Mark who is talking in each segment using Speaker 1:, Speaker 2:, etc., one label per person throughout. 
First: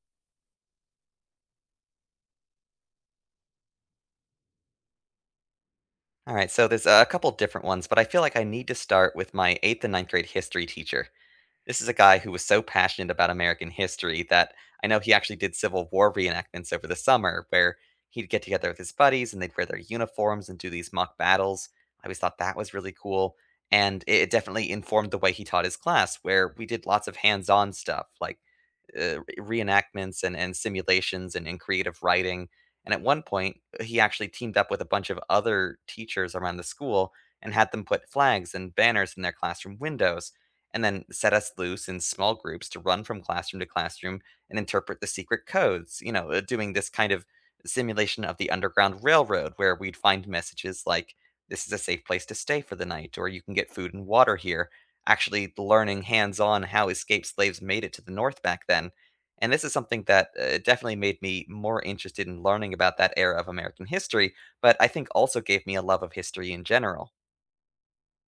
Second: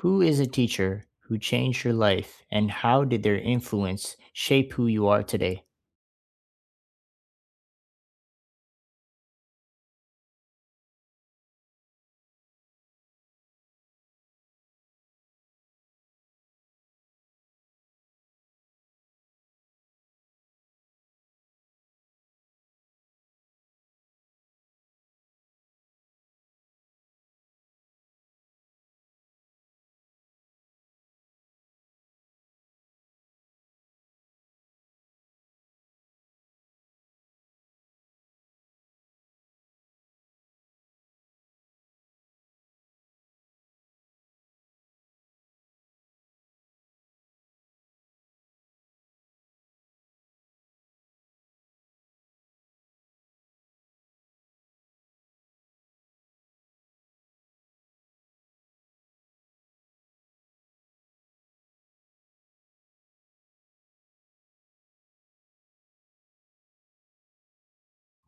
Speaker 1: Who is a teacher who changed your life and how did their influence shape who you are today?
Speaker 2: All right, so there's a couple different ones, but I feel like I need to start with my eighth and ninth grade history teacher. This is a guy who was so passionate about American history that I know he actually did Civil War reenactments over the summer where he'd get together with his buddies and they'd wear their uniforms and do these mock battles. I always thought that was really cool. And it definitely informed the way he taught his class, where we did lots of hands on stuff like reenactments and simulations and creative writing. And at one point, he actually teamed up with a bunch of other teachers around the school and had them put flags and banners in their classroom windows and then set us loose in small groups to run from classroom to classroom and interpret the secret codes, doing this kind of simulation of the Underground Railroad where we'd find messages like, this is a safe place to stay for the night, or you can get food and water here, actually learning hands-on how escaped slaves made it to the North back then. And this is something that definitely made me more interested in learning about that era of American history, but I think also gave me a love of history in general.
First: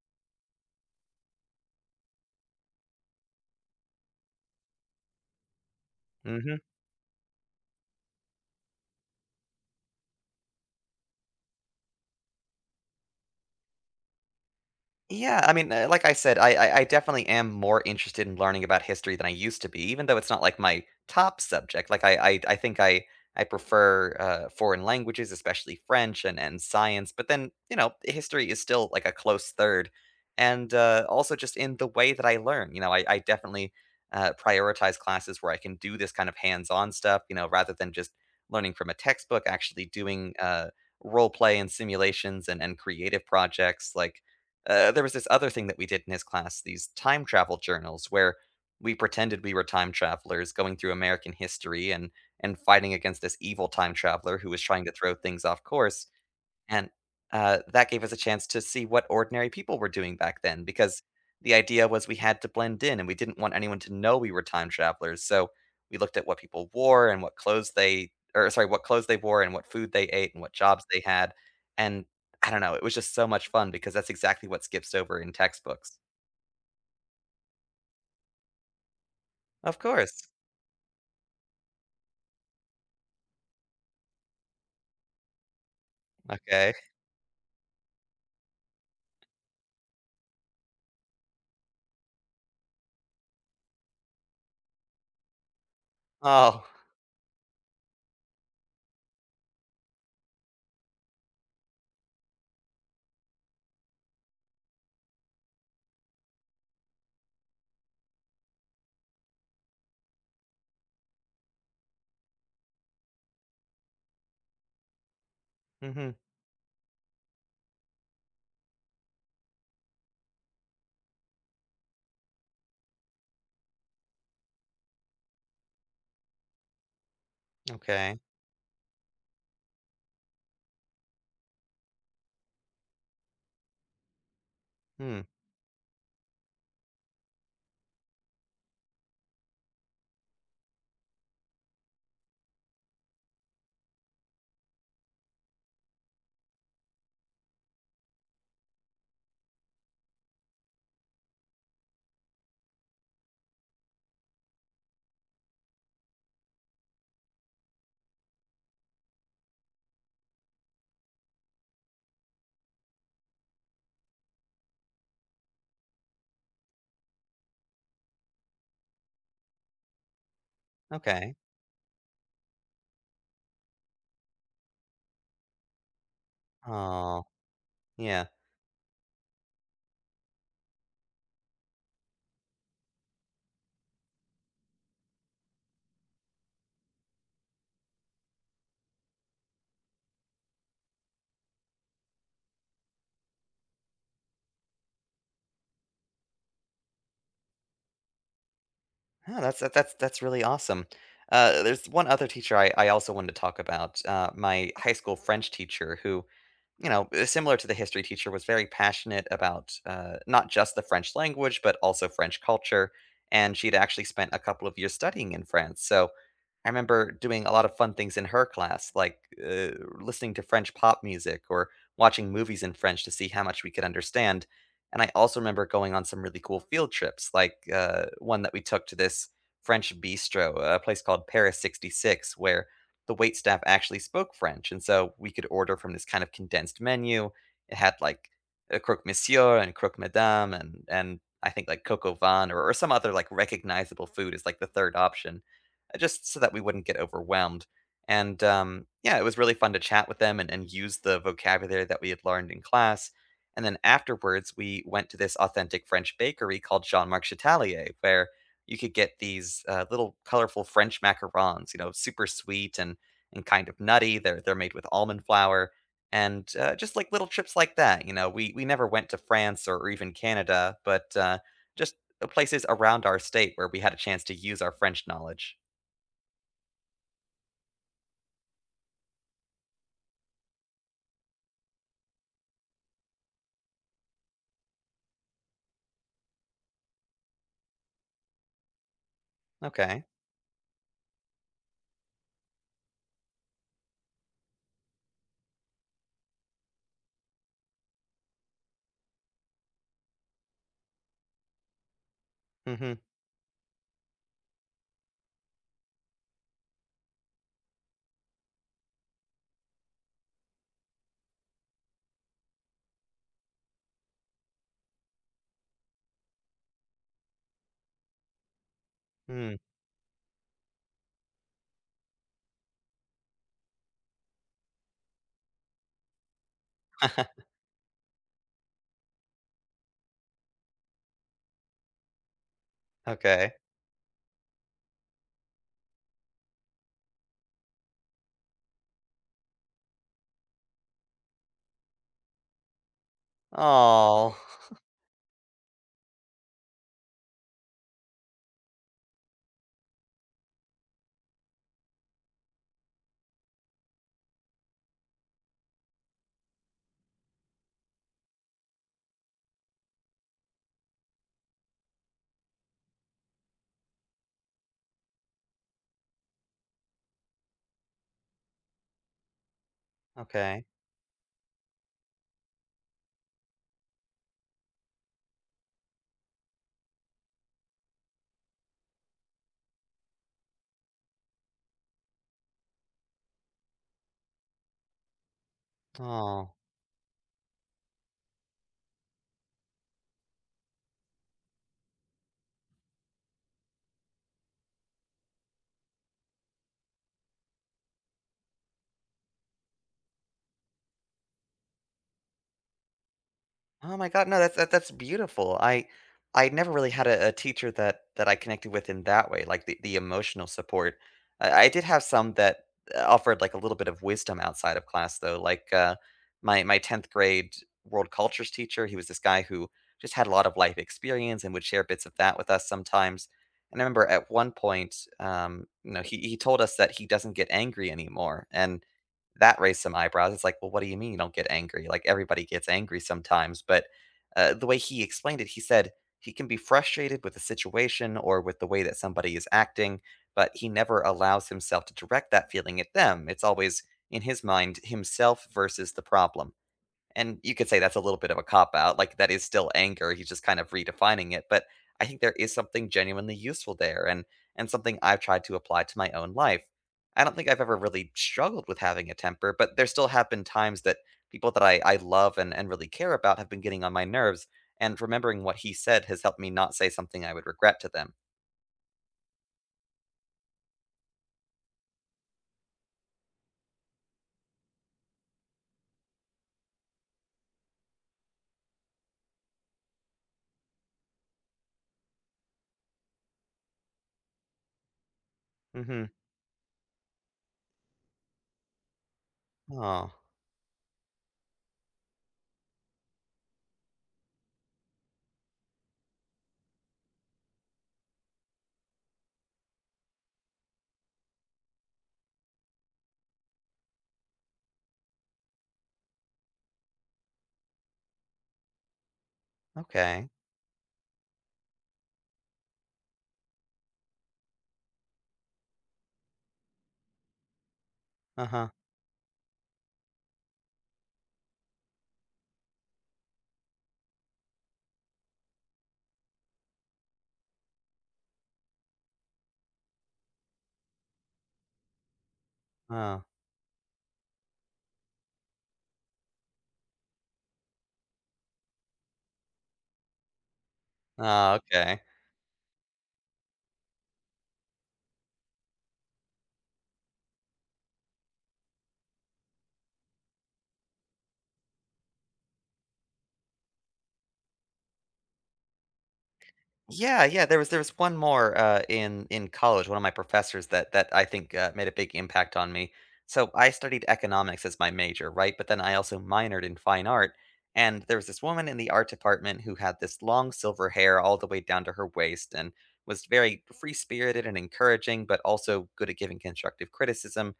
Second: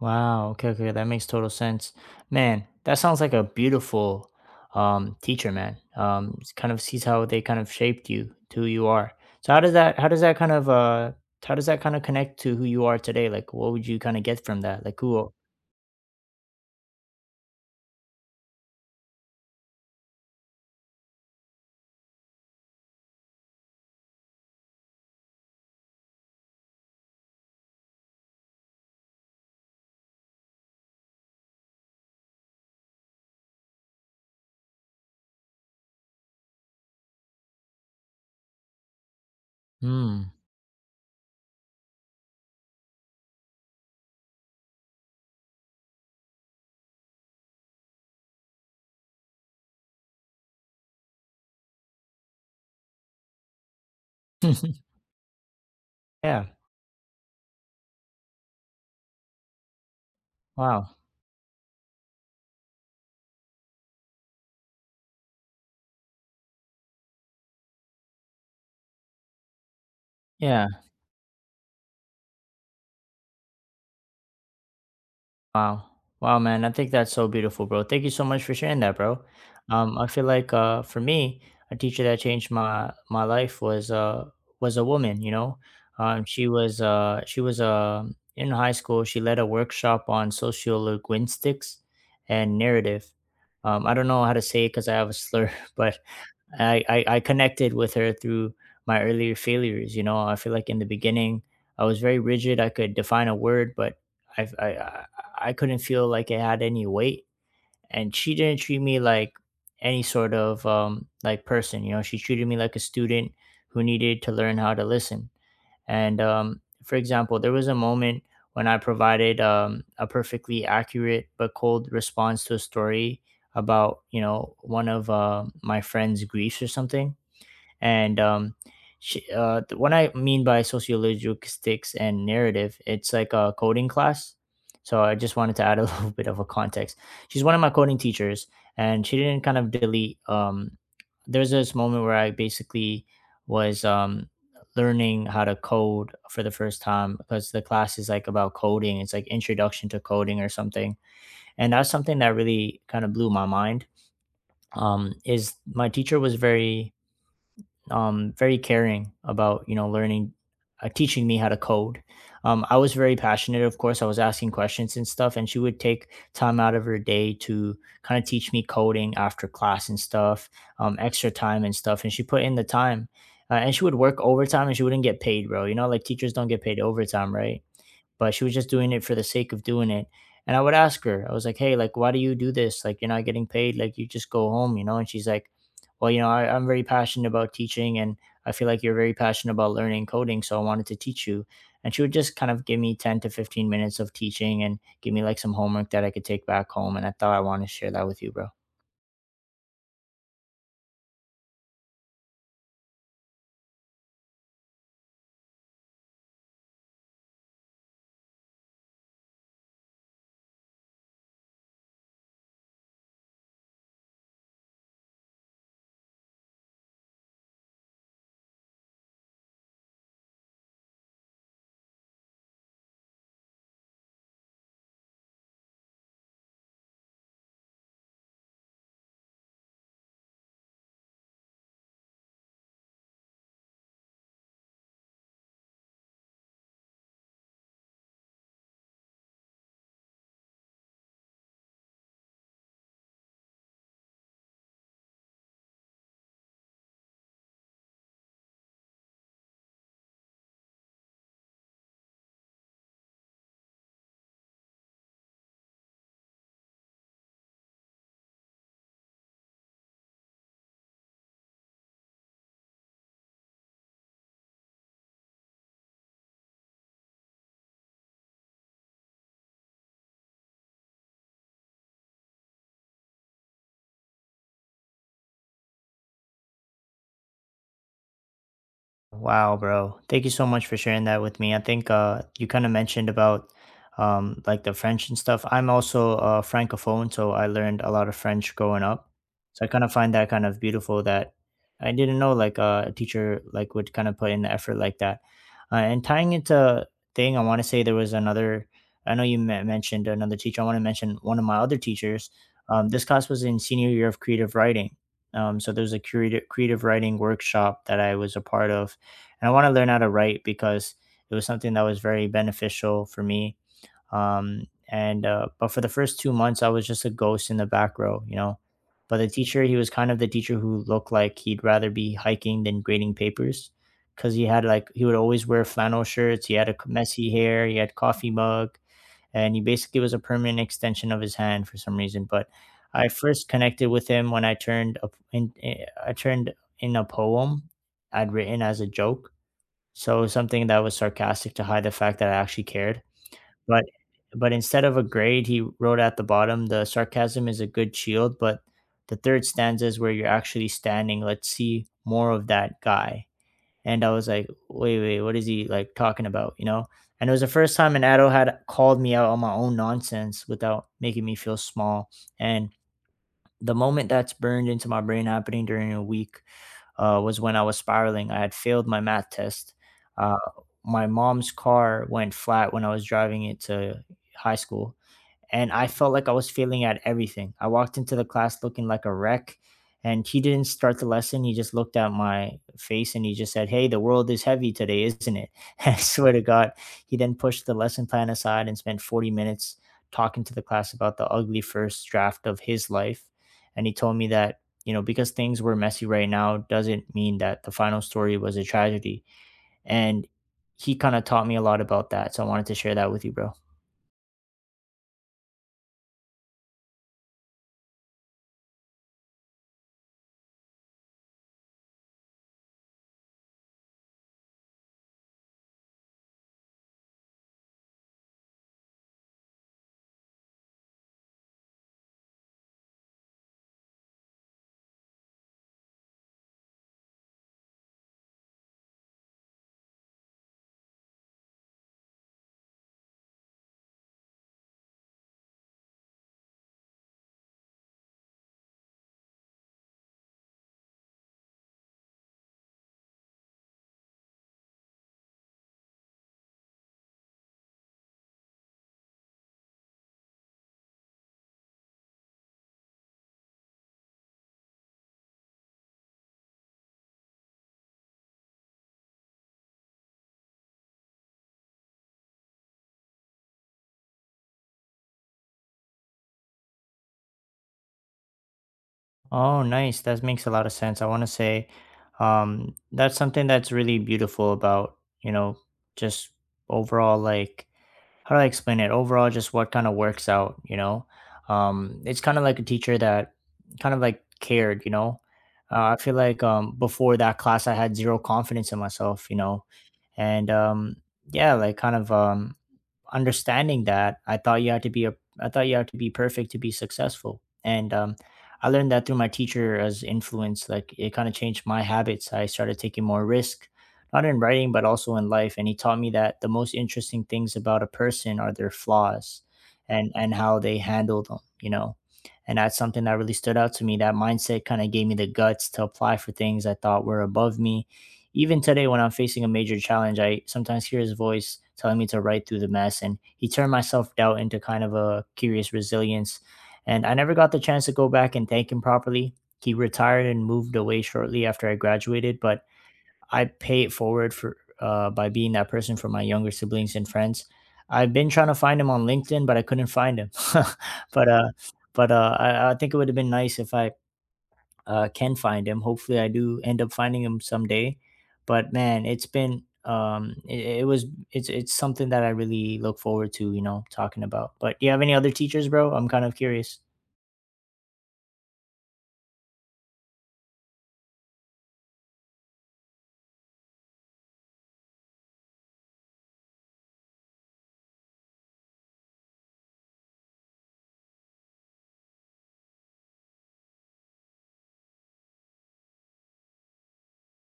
Speaker 1: Wow, okay, okay, that makes total sense. Man, that sounds like a beautiful teacher, man. It's
Speaker 2: Hmm.
Speaker 1: kind of sees how they kind of shaped you to who you are. So how does that kind of how does that kind of connect to who you are today? Like what would you kind of get from that? Like who.
Speaker 2: Yeah, I mean, like I said, I definitely am more interested in learning about history than I used to be, even though it's not like my top subject. Like I think I prefer foreign languages, especially French and science. But then, you know, history is still like a close third, and also just in the way that I learn. I definitely prioritize classes where I can do this kind of hands-on stuff. Rather than just learning from a textbook, actually
Speaker 1: Hmm.
Speaker 2: doing role play and simulations and creative projects like there was this other thing that we did in his class, these time travel journals, where we pretended we were time travelers going through American history and fighting against this evil time traveler who was trying to throw things off course.
Speaker 1: Yeah.
Speaker 2: And that gave us a chance to see what ordinary people were doing back then
Speaker 1: Wow.
Speaker 2: because the idea was we had to blend in and we didn't want anyone to know we were time travelers. So we looked at what people wore and what clothes they or sorry, what clothes they wore and what food they ate and what
Speaker 1: Yeah.
Speaker 2: jobs they had. And I don't know, it was just so much fun because that's exactly what skips over in
Speaker 1: Wow.
Speaker 2: textbooks.
Speaker 1: Wow, man. I think that's so beautiful, bro. Thank you so much for sharing that, bro.
Speaker 2: Of
Speaker 1: I feel
Speaker 2: course.
Speaker 1: like for me, a teacher that changed my life was was a woman, you know.
Speaker 2: Okay.
Speaker 1: She was In high school, she led a workshop on sociolinguistics and narrative. I don't know how to say it because I have a slur, but
Speaker 2: Oh.
Speaker 1: I connected with her through my earlier failures. You know, I feel like in the beginning I was very rigid. I could define a word, but I I I I couldn't feel like it had any weight. And she didn't treat me like any sort of like person. You know, she treated me like a student who needed to learn how to listen.
Speaker 2: Mhm.
Speaker 1: And for example, there was a moment when I provided a perfectly accurate but cold response to a story about, you know, one of my friend's griefs or something. And
Speaker 2: Okay.
Speaker 1: what I mean by sociologistics and narrative, it's like a coding class, so I
Speaker 2: Hmm.
Speaker 1: just wanted to add a little bit of a context. She's one of my coding teachers, and she didn't kind of delete. There's this moment where I basically was learning how to code for the first time, because the class is like about coding, it's like introduction to coding or something. And that's something that really kind of blew my mind. Is my teacher was very very caring about, you know, learning, teaching me how to code. I was very passionate, of course. I was asking questions and stuff, and she would take time out of her day to kind of teach me coding after class and stuff, extra
Speaker 2: Okay.
Speaker 1: time and stuff. And she put in the time, and she would work overtime, and she wouldn't get paid, bro. You know, like teachers don't get paid
Speaker 2: Oh,
Speaker 1: overtime, right?
Speaker 2: yeah.
Speaker 1: But she was just doing it for the sake of doing it. And I would ask her, I was like, hey, like, why do you do this? Like, you're not getting paid. Like, you just go home, you know? And she's like, well, you know, I'm very passionate about teaching and I feel like you're very passionate about learning coding. So I wanted to teach you. And she would just kind of give me 10 to 15 minutes of teaching and give me like some homework that I could take back home. And I thought I want to share that with you, bro.
Speaker 2: Oh, that's that that's really awesome. There's one other teacher I also wanted to talk about. My high school French teacher, who, similar to the history teacher, was very passionate about not just the French language but also French culture. And she'd actually spent a couple of years studying in France. So I remember doing a lot of fun things in her class, like uh, listening to French pop music or watching movies in French to see how much we could understand. And I also remember going on some really cool field trips, like, one that we took to this French bistro, a place called Paris 66, where the wait staff actually spoke French, and so we could order from this kind of condensed menu. It had, like, a croque monsieur and croque madame and I think, like, Coco van or some other, like, recognizable food is like, the 3rd option, just so that we wouldn't get overwhelmed. And, yeah, it was really fun to chat with them and use the vocabulary that we had learned in class and then afterwards, we went to this authentic French bakery called Jean Marc Chatelier, where you could get these little colorful French macarons, super sweet and kind of nutty. They're made with almond flour, and just like little trips like that. We never went to France or even Canada, but just the places around our state where we had a chance to use our French knowledge.
Speaker 1: Wow, bro. Thank you so much for sharing that with me. I think you kind of mentioned about like the French and stuff. I'm also a francophone, so I learned a lot of French growing up. So I kind of
Speaker 2: Okay.
Speaker 1: find that kind of beautiful that I didn't know, like a teacher like would kind of put in the effort like that. And tying into thing, I want to say there was another. I know you mentioned another teacher. I want to mention one of my other teachers.
Speaker 2: Mm-hmm.
Speaker 1: This class was in senior year of creative writing. So there was a creative writing workshop that I was a part of, and I want to learn how to write because it was something that was very beneficial for me. And but for the first 2 months, I was just a ghost in the back row, you know. But the
Speaker 2: Mm.
Speaker 1: teacher, he was kind of the teacher who looked like he'd rather be hiking than grading papers, because he had like he would always wear flannel shirts. He had a messy hair. He had coffee mug, and he basically was a permanent extension of his hand for some reason. But I first
Speaker 2: Okay.
Speaker 1: connected with him when I turned in a poem I'd written as a joke, so something that was sarcastic to hide the fact that I actually cared. But
Speaker 2: Oh.
Speaker 1: but instead of a grade, he wrote at the bottom, "The sarcasm is a good shield, but the third stanza is where you're actually standing. Let's see more of that guy." And I was like, "Wait, wait, what is he like talking about?" You know. And it was the first time an adult had called me out on my own nonsense without making me feel small. And the moment that's burned into my brain happening during a week was when I was spiraling. I had failed my math test. Uh,
Speaker 2: Okay.
Speaker 1: my mom's car went flat when I was driving it to high school, and I felt like I was failing at everything. I walked into the class looking like a wreck, and he didn't start the lesson. He just looked at my face and he just said, Hey, the world is heavy today, isn't it? I swear to
Speaker 2: Oh.
Speaker 1: God. He then pushed the lesson plan aside and spent 40 minutes talking to the class about the ugly first draft of his life. And he told me that, you know, because things were messy right now doesn't mean that the final story was a tragedy. And he kind of taught me a lot about that. So I wanted to share that with you, bro.
Speaker 2: Oh my god, no, that's beautiful. I never really had a teacher that I connected with in that way, like the emotional support. I did have some that offered like a little bit of wisdom outside of class though. Like my 10th grade world cultures teacher, he was this guy who just had a lot of life experience and would share bits of that with us sometimes. And I remember at one point, he told us that he doesn't get angry anymore. And that raised some eyebrows. It's like, "Well, what do you mean you don't get angry? Like, everybody gets angry sometimes." But, the way he explained it, he said he can be frustrated with the situation or with the way that somebody is acting, but he never allows himself to direct that feeling at them. It's always, in his mind, himself versus the problem. And you could say that's a little bit of a cop out. Like that is still anger. He's just kind of redefining it. But I think there is something genuinely useful there and something I've tried to apply to my own life. I don't think I've ever really struggled with having a temper, but there still have been times that people that I love and really care about have been getting on my nerves. And remembering what he said has helped me not say something I would regret to them.
Speaker 1: Oh, nice. That makes a lot of sense. I want to say, that's something that's really beautiful about, you know, just overall, like, how do I explain it? Overall, just what kind of works out, you know? It's kind of like a teacher that kind of like cared, you know? I
Speaker 2: Mm-hmm.
Speaker 1: feel like, before that class, I had zero confidence in myself, you know?
Speaker 2: Oh,
Speaker 1: And yeah, like, kind of. Understanding that I thought you had to be perfect to be successful. And I learned that through my teacher as influence, like it kind of changed my habits. I started taking more risk, not in writing but also in life, and he taught me that the most interesting things about a person are their flaws, and
Speaker 2: okay.
Speaker 1: and how they handle them, you know. And that's something that really stood out to me. That mindset kind of gave me the guts to apply for things I thought were above me. Even
Speaker 2: Uh-huh.
Speaker 1: today, when I'm facing a major challenge, I sometimes hear his voice telling me to write through the mess, and he turned my self doubt into kind of a curious resilience. And I never got the chance to go back and thank him properly. He retired and moved away shortly after I graduated, but
Speaker 2: Oh,
Speaker 1: I pay it forward for by being that person for my younger siblings and friends. I've been trying to find him on LinkedIn, but I couldn't find him. but uh,
Speaker 2: oh, okay.
Speaker 1: but I think it would have been nice if I can find him. Hopefully, I do end up finding him someday. But man, it's been it, it was it's something that I really look forward to, you know, talking about. But do you have any other teachers, bro? I'm kind of curious.
Speaker 2: Yeah, yeah, there was one more, in college, one of my professors that I think, made a big impact on me. So, I studied economics as my major, right? But then I also minored in fine art, and there was this woman in the art department who had this long silver hair all the way down to her waist and was very free-spirited and encouraging, but also good at giving constructive criticism.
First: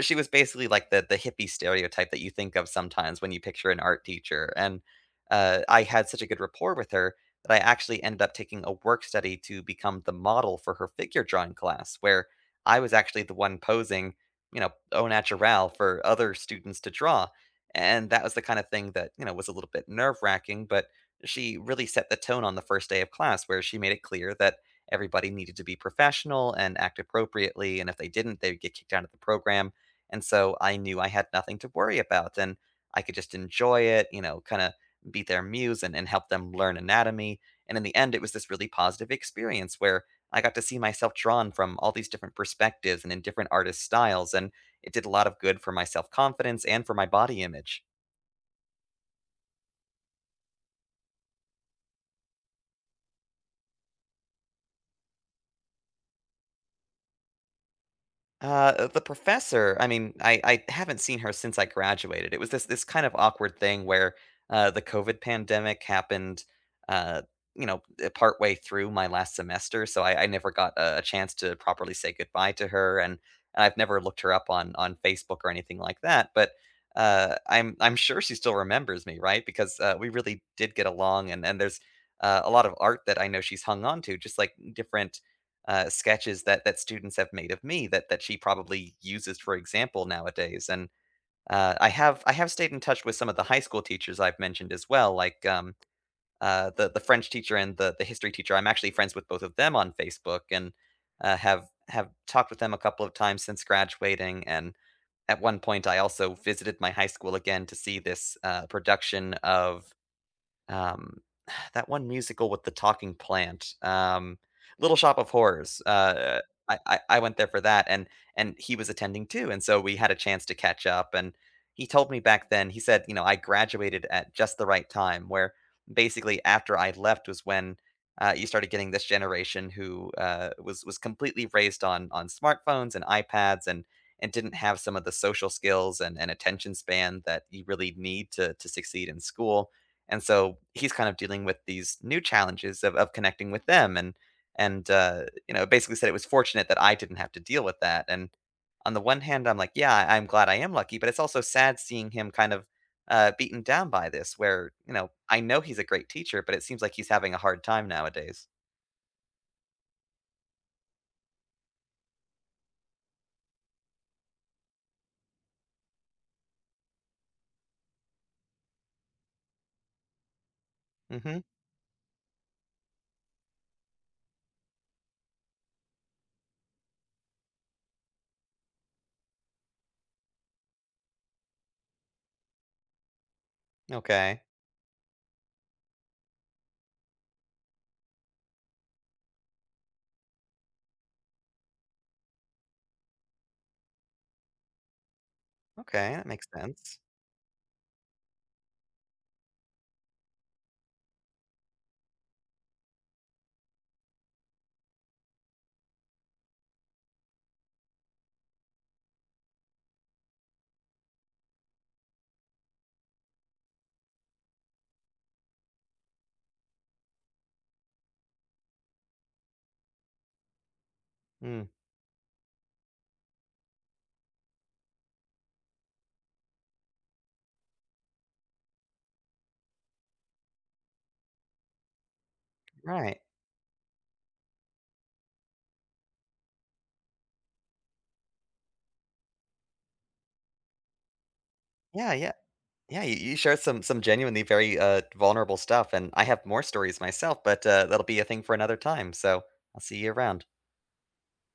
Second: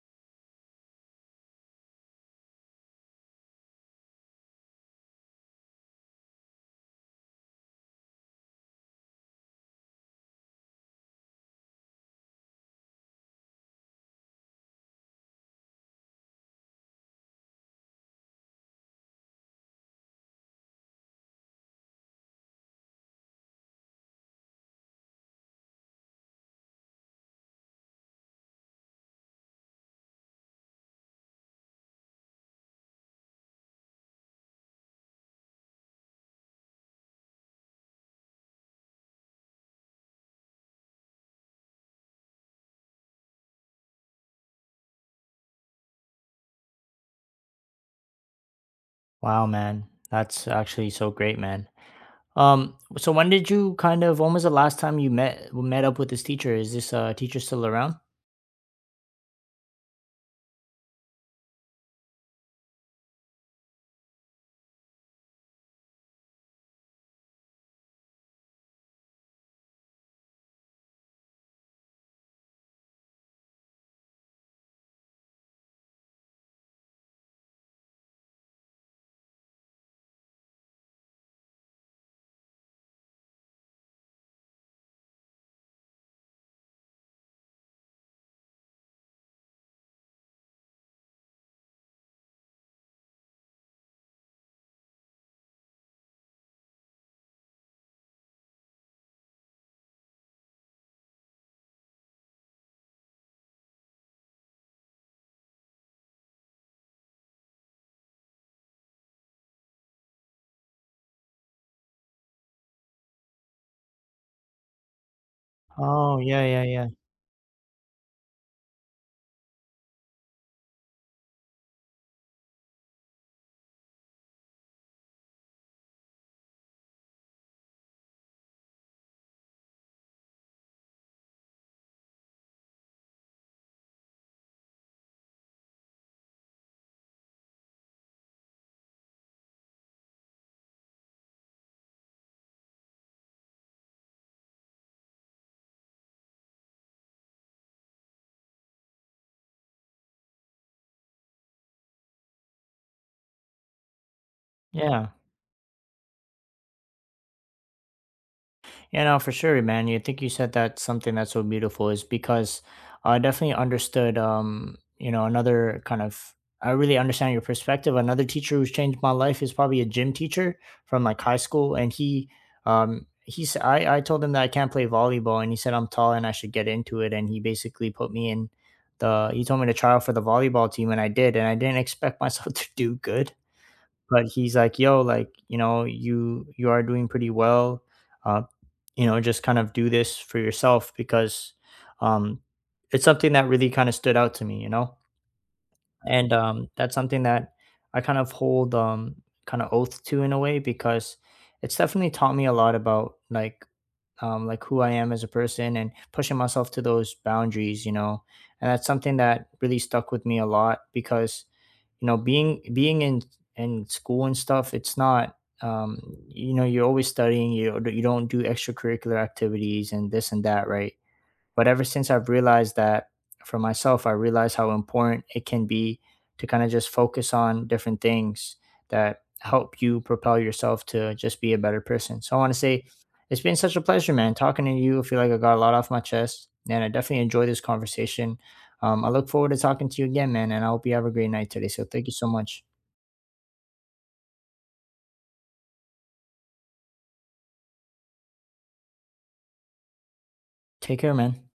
Speaker 2: She was basically like the hippie stereotype that you think of sometimes when you picture an art teacher, and, I had such a good rapport with her that I actually ended up taking a work study to become the model for her figure drawing class, where I was actually the one posing, au naturel for other students to draw, and that was the kind of thing that, was a little bit nerve-wracking, but she really set the tone on the first day of class where she made it clear that everybody needed to be professional and act appropriately, and if they didn't, they would get kicked out of the program, and so I knew I had nothing to worry about and I could just enjoy it, kind of be their muse and help them learn anatomy. And in the end, it was this really positive experience where I got to see myself drawn from all these different perspectives and in different artist styles. And it did a lot of good for my self confidence and for my body image.
Speaker 1: Wow, man, that's actually so great, man. So when did you kind of? When was the last time you met up with this teacher? Is this teacher still around?
Speaker 2: Uh, the professor, I mean, I haven't seen her since I graduated. It was this kind of awkward thing where the COVID pandemic happened, uh, partway through my last semester, so I never got a chance to properly say goodbye to her, and I've never looked her up on Facebook or anything like that. But I'm sure she still remembers me, right? Because we really did get along, and there's a lot of art that I know she's hung on to, just like different sketches that students have made of me that she probably uses for example nowadays. And I have stayed in touch with some of the high school teachers I've mentioned as well, like the French teacher and the history teacher. I'm actually friends with both of them on Facebook and have talked with them a couple of times since graduating. And at one point, I also visited my high school again to see this production of um, that one musical with the talking plant, Little Shop of Horrors.
Speaker 1: Oh yeah, yeah,
Speaker 2: I,
Speaker 1: yeah,
Speaker 2: I I went there for that, and he was attending too, and so we had a chance to catch up. And he told me back then, he said, I graduated at just the right time, where basically after I left was when you started getting this generation who was completely raised on smartphones and iPads and didn't have some of the social skills and attention span that you really need to succeed in school and so he's kind of dealing with these new challenges of connecting with them and basically said it was fortunate that I didn't have to deal with that. And on the one hand, I'm like, yeah, I'm glad I am lucky, but it's also sad seeing him kind of beaten down by this, where
Speaker 1: yeah.
Speaker 2: I know he's a great teacher, but it seems like he's having a hard time nowadays.
Speaker 1: Yeah, no, for sure, man. You think you said that something that's so beautiful is because I definitely understood, you know, another kind of, I really understand your perspective. Another teacher who's changed my life is probably a gym teacher from like high
Speaker 2: Mm-hmm.
Speaker 1: school. And he said, I told him that I can't play volleyball, and he said I'm tall and I should get into it. And he basically put me in the, he told me to try out for the volleyball team, and I did. And I didn't expect myself to do good, but
Speaker 2: Okay.
Speaker 1: he's like, "Yo, like, you know, you are doing pretty well. Uh, you know, just kind of do this for yourself, because um it's something that really kind of stood out to me, you know?"
Speaker 2: Okay, that
Speaker 1: And
Speaker 2: makes
Speaker 1: that's
Speaker 2: sense.
Speaker 1: something that I kind of hold kind of oath to in a way, because it's definitely taught me a lot about, like, like who I am as a person and pushing myself to those boundaries, you know. And that's something that really stuck with me a lot, because, you know, being in school and stuff, it's not, um, you know, you're always studying. You don't do extracurricular activities and this and that, right? But
Speaker 2: Mm,
Speaker 1: ever since I've realized that for myself, I realize how important it can be to kind of just focus on different things that help you propel yourself to just be a better person. So I want to say
Speaker 2: right.
Speaker 1: it's been such a pleasure, man, talking to you. I feel like I got a lot off my chest, and I definitely enjoyed this conversation. I look forward to talking to you again, man, and I hope you have a great night today. So thank you
Speaker 2: Yeah,
Speaker 1: so
Speaker 2: yeah.
Speaker 1: much.
Speaker 2: Yeah, you shared some genuinely very vulnerable stuff and I have more stories myself, but that'll be a thing for another time. So, I'll see you around.
Speaker 1: Take care, man.